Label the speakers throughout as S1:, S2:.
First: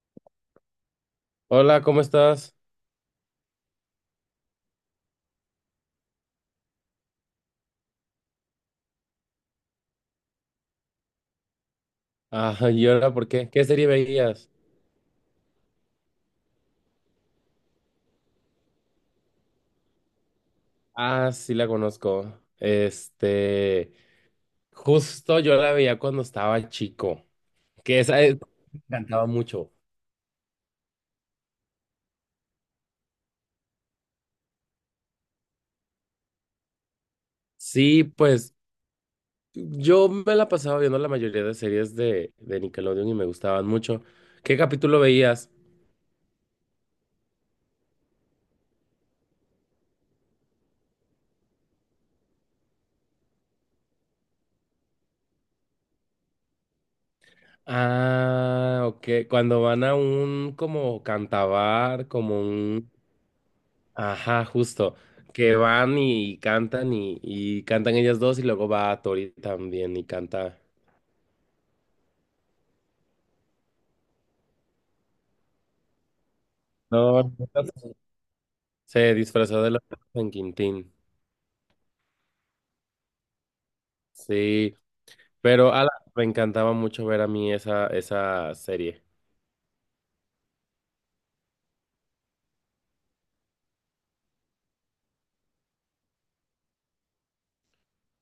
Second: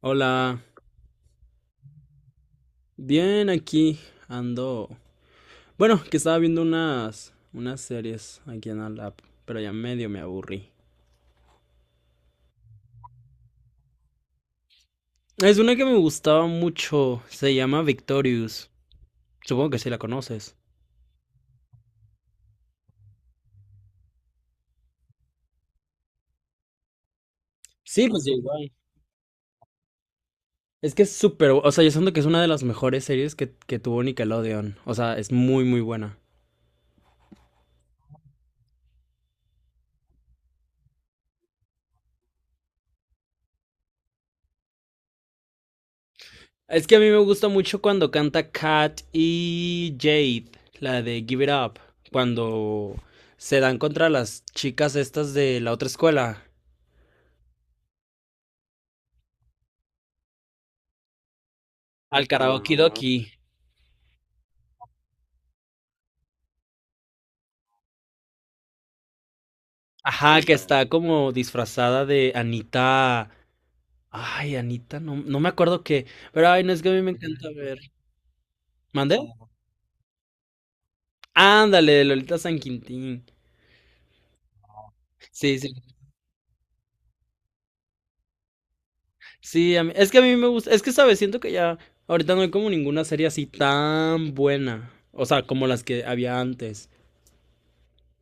S1: Hola,
S2: Hola, ¿cómo estás?
S1: bien aquí ando. Bueno, que estaba viendo unas series aquí en la lap, pero ya medio me aburrí.
S2: Ah, ¿y ahora por qué? ¿Qué serie veías?
S1: Es una que me gustaba mucho, se llama Victorious. Supongo que sí la conoces.
S2: Ah, sí la conozco. Este, justo yo la veía cuando estaba chico, que
S1: Sí,
S2: esa
S1: pues sí,
S2: es-
S1: igual.
S2: me encantaba mucho.
S1: Es que es súper, o sea, yo siento que es una de las mejores series que tuvo Nickelodeon. O sea, es muy, muy buena.
S2: Sí, pues yo me la pasaba viendo la mayoría de series de Nickelodeon y me gustaban mucho. ¿Qué capítulo veías?
S1: Es que a mí me gusta mucho cuando canta Kat y Jade, la de Give It Up, cuando se dan contra las chicas estas de la otra escuela.
S2: Ah, ok, cuando van a un como cantabar,
S1: Al
S2: como
S1: karaoke
S2: un...
S1: doki.
S2: Ajá, justo. Que van y cantan y cantan ellas dos y luego va Tori también y
S1: Ajá, que
S2: canta.
S1: está como disfrazada de Anita. Ay, Anita, no, no me acuerdo qué. Pero ay, no es que a mí me
S2: No,
S1: encanta ver.
S2: se
S1: ¿Mandé?
S2: disfrazó de la San Quintín.
S1: Ándale, de Lolita San Quintín.
S2: Sí,
S1: Sí,
S2: pero
S1: sí.
S2: ala, me encantaba mucho ver a mí esa, esa serie.
S1: Sí, es que a mí me gusta. Es que, ¿sabes? Siento que ya. Ahorita no hay como ninguna serie así tan buena. O sea, como las que había antes.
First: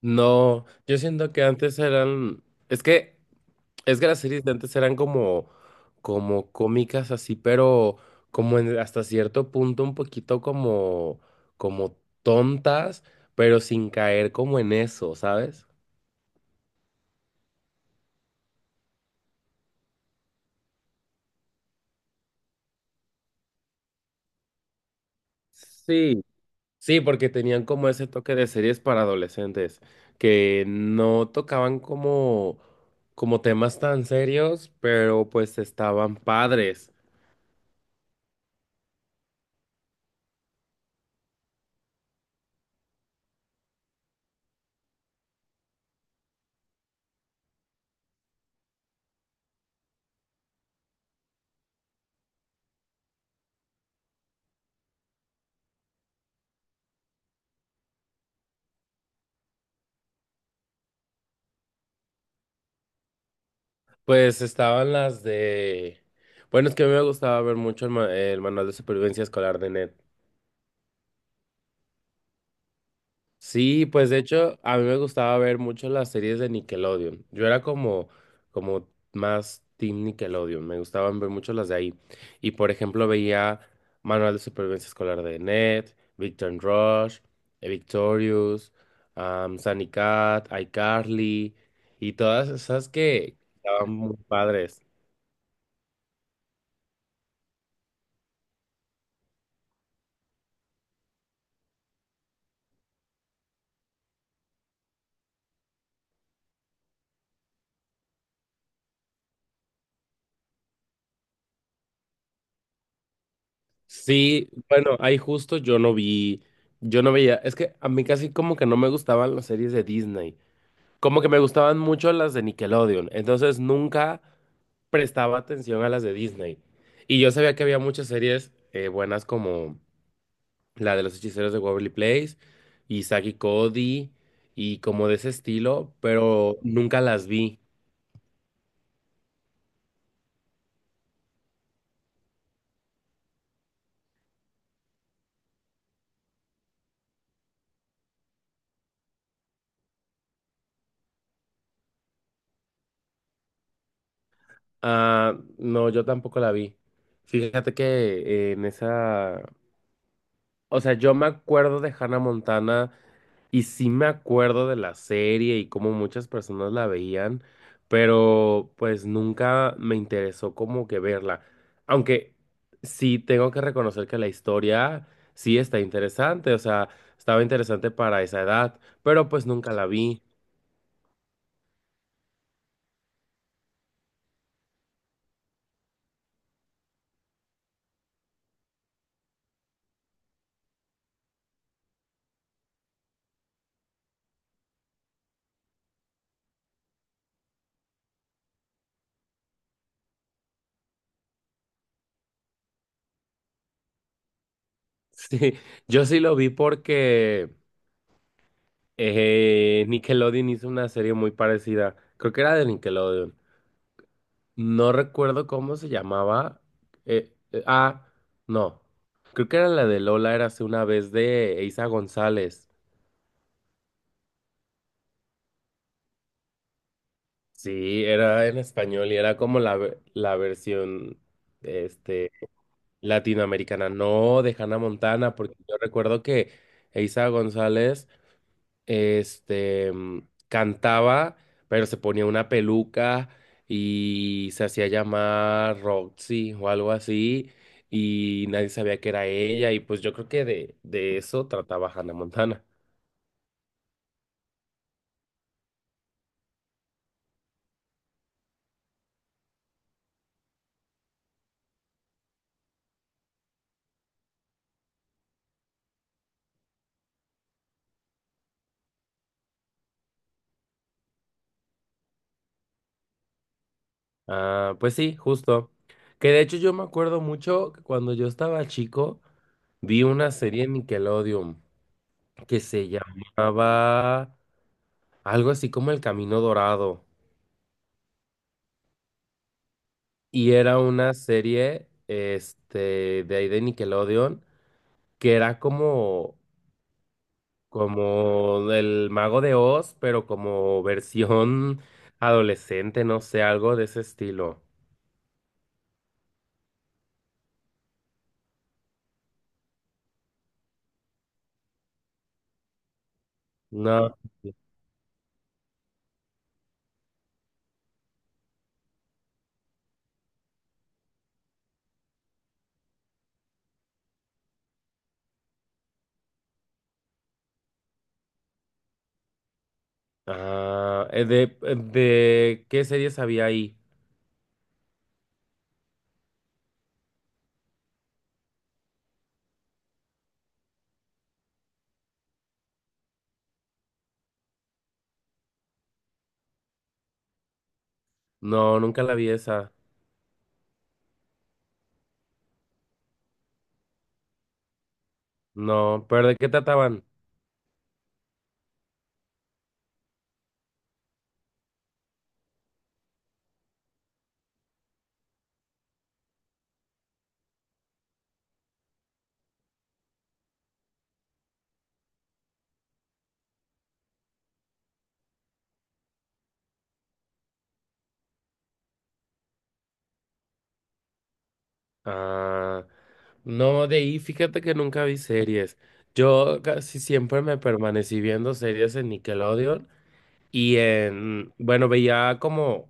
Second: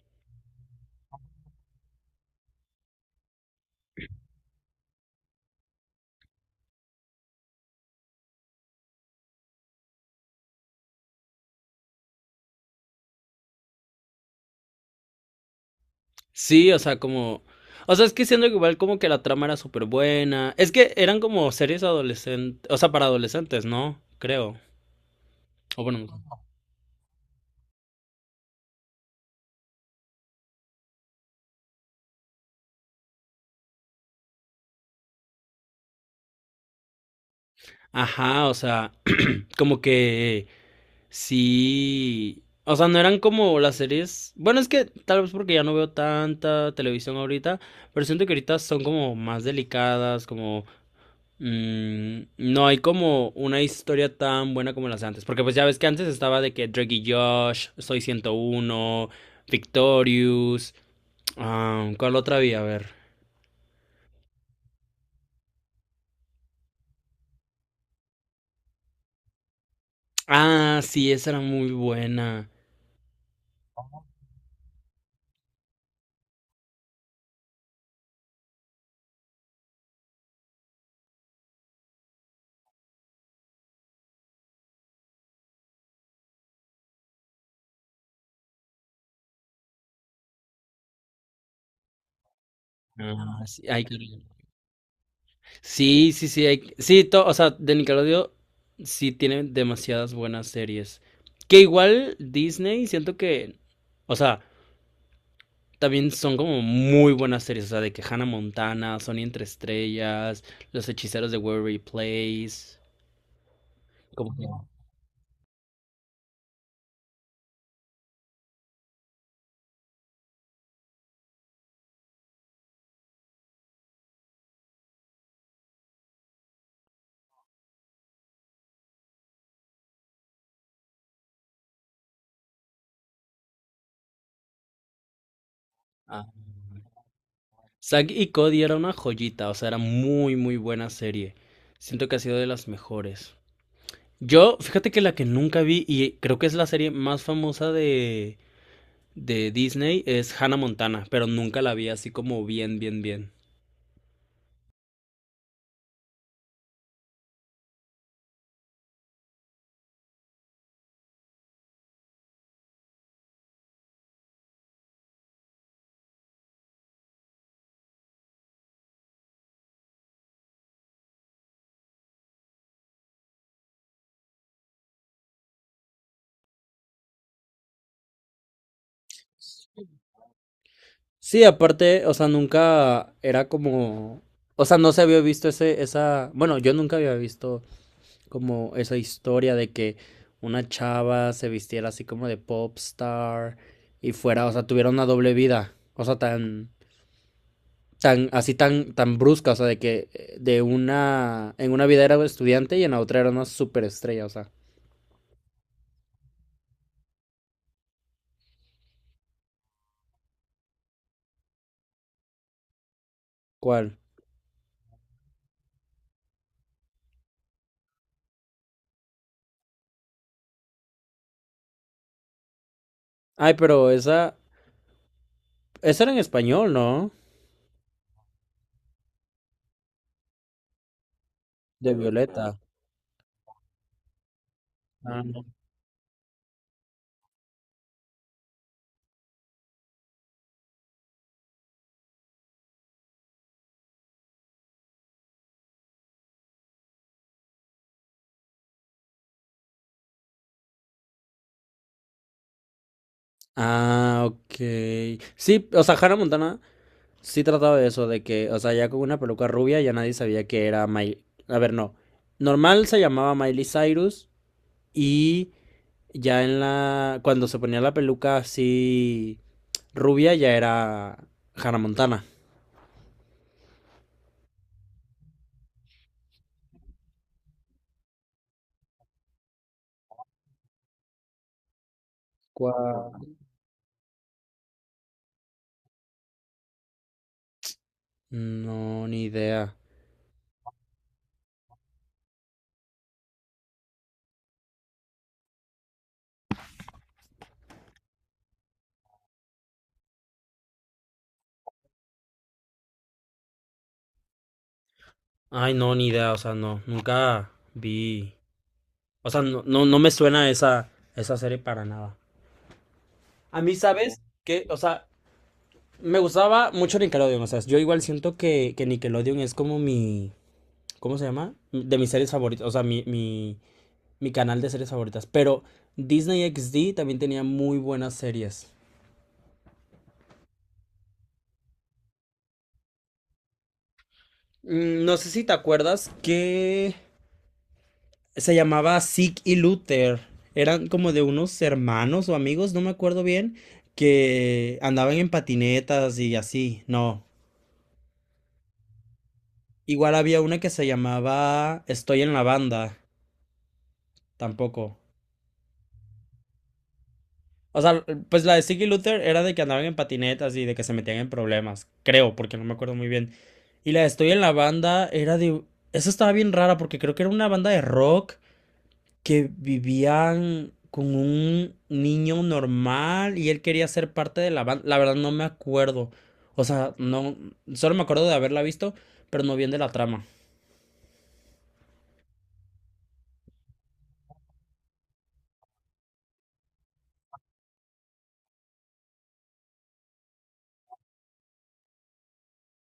S2: No, yo siento que antes eran, es que es que las series de antes eran como, como cómicas así, pero hasta cierto punto un poquito como, como tontas, pero sin caer como en eso, ¿sabes?
S1: Sí, o sea, como. O sea, es que siendo que igual como que la trama era súper buena. Es que eran como series adolescentes. O sea, para adolescentes, ¿no? Creo. O bueno.
S2: Sí, sí, porque tenían como ese toque de series para adolescentes, que no tocaban como, como temas tan serios, pero pues estaban padres.
S1: Ajá, o sea, como que sí. O sea, no eran como las series. Bueno, es que tal vez porque ya no veo tanta televisión ahorita, pero siento que ahorita son como más delicadas, como no hay como una historia tan buena como las de antes, porque pues ya ves que antes estaba de que Drake y Josh, Soy ciento uno, Victorious, ah, ¿cuál otra había? A ver.
S2: Pues estaban las de... Bueno, es que a mí me gustaba ver mucho el manual de supervivencia escolar de Ned.
S1: Ah, sí, esa era muy buena.
S2: Sí, pues de hecho a mí me gustaba ver mucho las series de Nickelodeon. Yo era como, como más team Nickelodeon. Me gustaban ver mucho las de ahí. Y por ejemplo veía Manual de Supervivencia Escolar de Ned, Victor and Rush, Victorious, Sunny Cat, iCarly y todas esas que
S1: Ah, sí, ay,
S2: estaban
S1: claro.
S2: muy padres.
S1: Sí, sí, sí, o sea, de Nickelodeon sí tiene demasiadas buenas series. Que igual Disney, siento que, o sea, también son como muy buenas series, o sea, de que Hannah Montana, Sony entre estrellas, Los hechiceros de Waverly Place, como que,
S2: Sí, bueno, ahí justo yo no vi, yo no veía, es que a mí casi como que no me gustaban las series de Disney, como que me gustaban mucho las de Nickelodeon, entonces nunca prestaba atención a las de Disney. Y yo sabía que había muchas series buenas como la de los hechiceros de Waverly Place y Saki Cody y como de ese estilo,
S1: ah,
S2: pero nunca las vi.
S1: Zack y Cody era una joyita, o sea, era muy, muy buena serie. Siento que ha sido de las mejores. Yo, fíjate que la que nunca vi y creo que es la serie más famosa de Disney es Hannah Montana, pero nunca la vi así como bien, bien, bien.
S2: Ah, no, yo tampoco la vi. Fíjate que en esa o sea, yo me acuerdo de Hannah Montana y sí me acuerdo de la serie y cómo muchas personas la veían, pero pues nunca me interesó como que verla. Aunque sí tengo que reconocer que la historia sí está interesante, o sea, estaba interesante para esa edad, pero pues nunca la vi.
S1: Sí, aparte, o sea, nunca era como. O sea, no se había visto ese, esa. Bueno, yo nunca había visto como esa historia de que una chava se vistiera así como de pop star y fuera, o sea, tuviera una doble vida. O sea, tan. Tan, así tan, tan brusca. O sea, de que de una. En una vida era estudiante y en la otra era una superestrella. O sea,
S2: Sí, yo sí lo vi porque Nickelodeon hizo una serie muy parecida, creo que era de Nickelodeon.
S1: ¿cuál?
S2: No recuerdo cómo se llamaba. Ah, no. Creo que era la de Lola, era hace una vez de Eiza González.
S1: Ay, pero esa. Esa era en español, ¿no?
S2: Sí, era en español y era como la versión
S1: De
S2: este,
S1: Violeta.
S2: latinoamericana, no de Hannah
S1: Ah, ujú.
S2: Montana,
S1: No.
S2: porque yo recuerdo que Eiza González este, cantaba, pero se ponía una peluca y se hacía llamar Roxy o algo así, y nadie sabía que era ella, y pues yo creo que de eso trataba Hannah Montana.
S1: Ah, ok. Sí, o sea, Hannah Montana sí trataba de eso, de que, o sea, ya con una peluca rubia ya nadie sabía que era Miley. A ver, no. Normal se llamaba Miley Cyrus y ya en la... Cuando se ponía la peluca así rubia ya era Hannah Montana.
S2: Ah, pues sí, justo. Que de hecho yo me acuerdo mucho que cuando yo estaba chico, vi una serie en Nickelodeon que se
S1: ¿Cuál?
S2: llamaba algo así como El Camino Dorado.
S1: No, ni idea.
S2: Y era una serie, este, de ahí de Nickelodeon que era como, como el Mago de Oz, pero como versión adolescente, no sé, algo de ese estilo.
S1: Ay, no, ni idea, o sea, no, nunca vi. O sea, no, no, no me suena esa, esa serie para nada. A mí,
S2: No.
S1: ¿sabes? Que, o sea, me gustaba mucho Nickelodeon. O sea, yo igual siento que Nickelodeon es como mi. ¿Cómo se llama? De mis series favoritas. O sea, mi canal de series favoritas. Pero Disney XD también tenía muy buenas series.
S2: Ah, ¿de qué series había ahí?
S1: No sé si te acuerdas que se llamaba Zig y Luther. Eran como de unos hermanos o amigos, no me acuerdo bien, que andaban en patinetas y así. No.
S2: No, nunca la vi esa.
S1: Igual había una que se llamaba Estoy en la banda. Tampoco.
S2: No, pero ¿de qué trataban?
S1: O sea, pues la de Ziggy Luther era de que andaban en patinetas y de que se metían en problemas. Creo, porque no me acuerdo muy bien. Y la de Estoy en la banda era de... Esa estaba bien rara porque creo que era una banda de rock que vivían con un niño normal y él quería ser parte de la banda. La verdad no me acuerdo. O sea, no... Solo me acuerdo de haberla visto, pero no bien de la trama.
S2: Ah, no, de ahí fíjate que nunca vi series. Yo casi siempre me permanecí viendo series en Nickelodeon y en, bueno, veía como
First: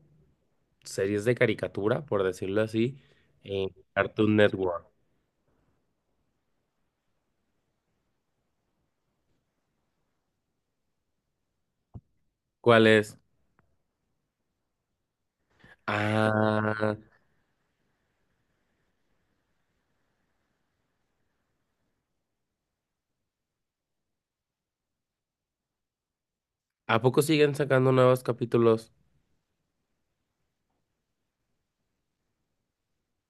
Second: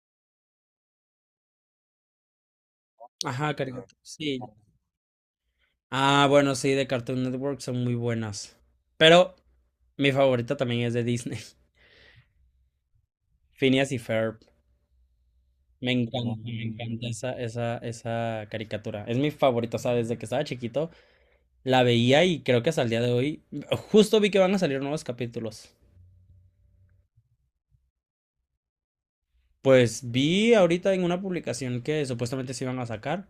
S2: series de caricatura, por decirlo así,
S1: Ajá,
S2: en
S1: caricatura.
S2: Cartoon
S1: Sí.
S2: Network.
S1: Ah, bueno, sí, de Cartoon Network son muy buenas. Pero mi favorita también es de Disney.
S2: ¿Cuál es?
S1: Phineas y Ferb. Me
S2: Ah,
S1: encanta esa caricatura. Es mi favorita, o sea, desde que estaba chiquito la veía y creo que hasta el día de hoy, justo vi que van a salir nuevos capítulos.
S2: ¿a poco siguen sacando nuevos capítulos?
S1: Pues vi ahorita en una publicación que supuestamente se iban a sacar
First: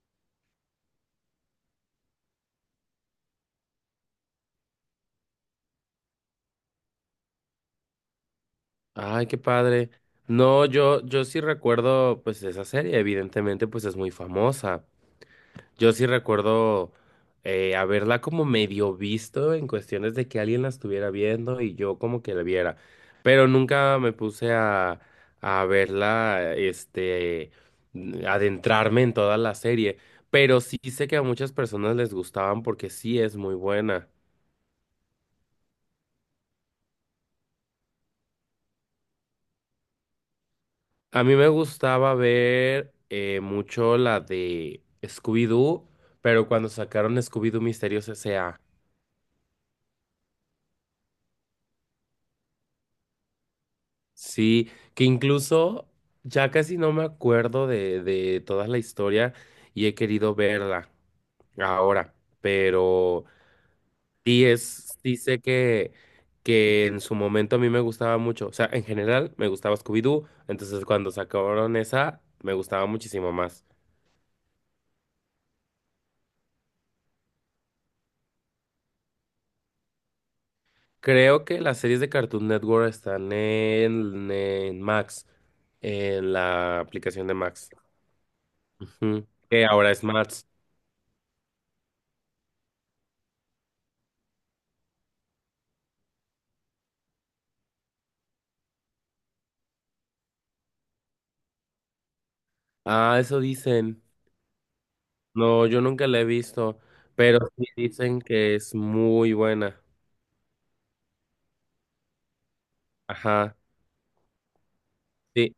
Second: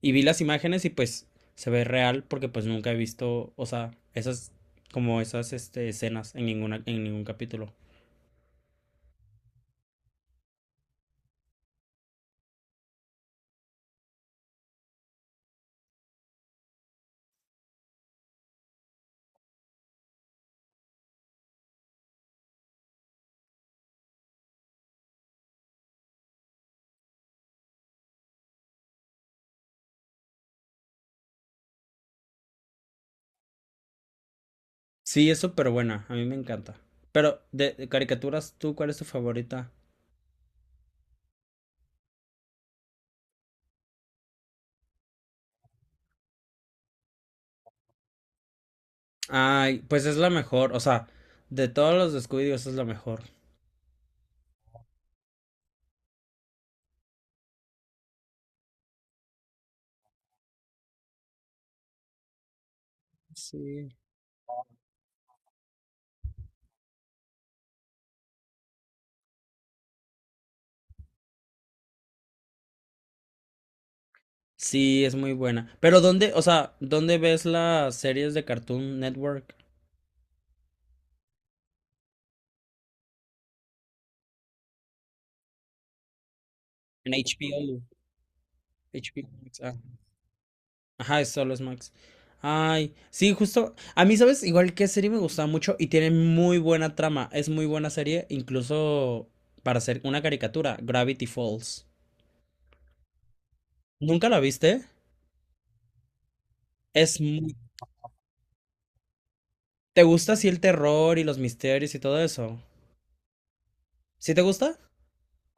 S1: y vi las imágenes y pues se ve real porque pues nunca he visto, o sea, esas como esas este, escenas en ninguna en ningún capítulo.
S2: Ay, qué padre. No, yo sí recuerdo, pues, esa serie, evidentemente, pues es muy famosa. Yo sí recuerdo haberla como medio visto en cuestiones de que alguien la estuviera viendo y yo como que la viera, pero nunca me puse a verla, este, adentrarme en toda la serie, pero sí sé que a muchas personas les gustaban porque sí es muy buena.
S1: Sí, es súper buena, a mí me encanta. Pero de caricaturas, ¿tú cuál es tu favorita?
S2: A mí me gustaba ver mucho la de Scooby-Doo, pero cuando sacaron Scooby-Doo Misterios S.A.
S1: Ay, pues es la mejor, o sea, de todos los de Scooby-Doo esa es la mejor.
S2: Sí, que incluso ya casi no me acuerdo de toda la historia y he querido verla ahora, pero
S1: Sí.
S2: sí es, sí sé que en su momento a mí me gustaba mucho, o sea, en general me gustaba Scooby-Doo, entonces cuando sacaron esa me gustaba muchísimo más.
S1: Sí, es muy buena. Pero ¿dónde, o sea, dónde ves las series de Cartoon Network?
S2: Creo que las series de Cartoon Network están en Max, en la
S1: En
S2: aplicación de Max,
S1: HBO.
S2: ujú,
S1: HBO Max.
S2: que
S1: Ah.
S2: ahora es Max.
S1: Ajá, es solo es Max. Ay, sí, justo. A mí, ¿sabes? Igual que serie me gusta mucho y tiene muy buena trama. Es muy buena serie, incluso para hacer una caricatura, Gravity Falls.
S2: Ah, eso dicen.
S1: ¿Nunca la viste?
S2: No, yo nunca la he visto,
S1: Es
S2: pero
S1: muy...
S2: sí dicen que es muy buena.
S1: ¿Te gusta así el terror y los misterios y todo eso?
S2: Ajá,
S1: ¿Sí te gusta?
S2: sí.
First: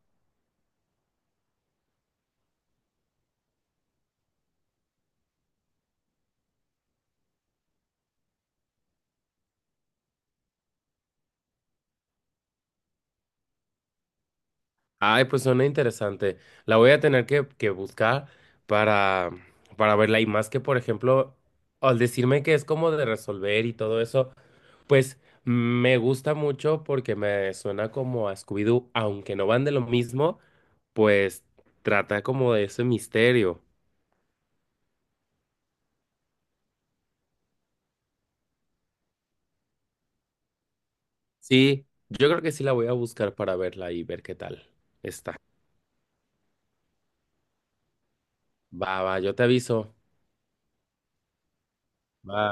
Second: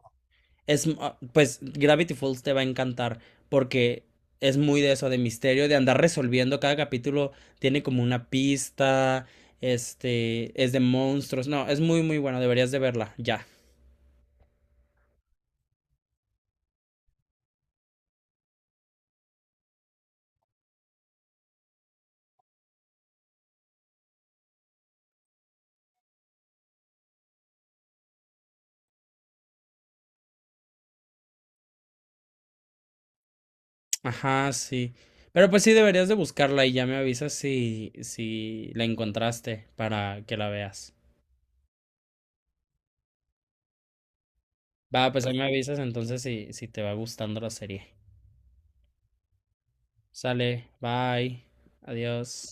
S1: Es, ah, pues Gravity Falls te va a encantar porque es muy de eso, de misterio, de andar resolviendo. Cada capítulo tiene como una pista, este, es de monstruos. No, es muy, muy bueno. Deberías de verla, ya.
S2: Ay, pues suena interesante. La voy a tener que buscar para, para verla. Y más que, por ejemplo, al decirme que es como de resolver y todo eso, pues me gusta mucho porque me suena como a Scooby-Doo, aunque no van de lo mismo, pues trata como de ese misterio.
S1: Ajá, sí. Pero pues sí, deberías de buscarla y ya me avisas si, si la encontraste para que la veas.
S2: Sí, yo creo que sí la voy a buscar para verla y ver qué tal
S1: Va, pues
S2: está.
S1: ahí me avisas entonces si, si te va gustando la serie.
S2: Va, va, yo te aviso.
S1: Sale, bye, adiós.
S2: Va.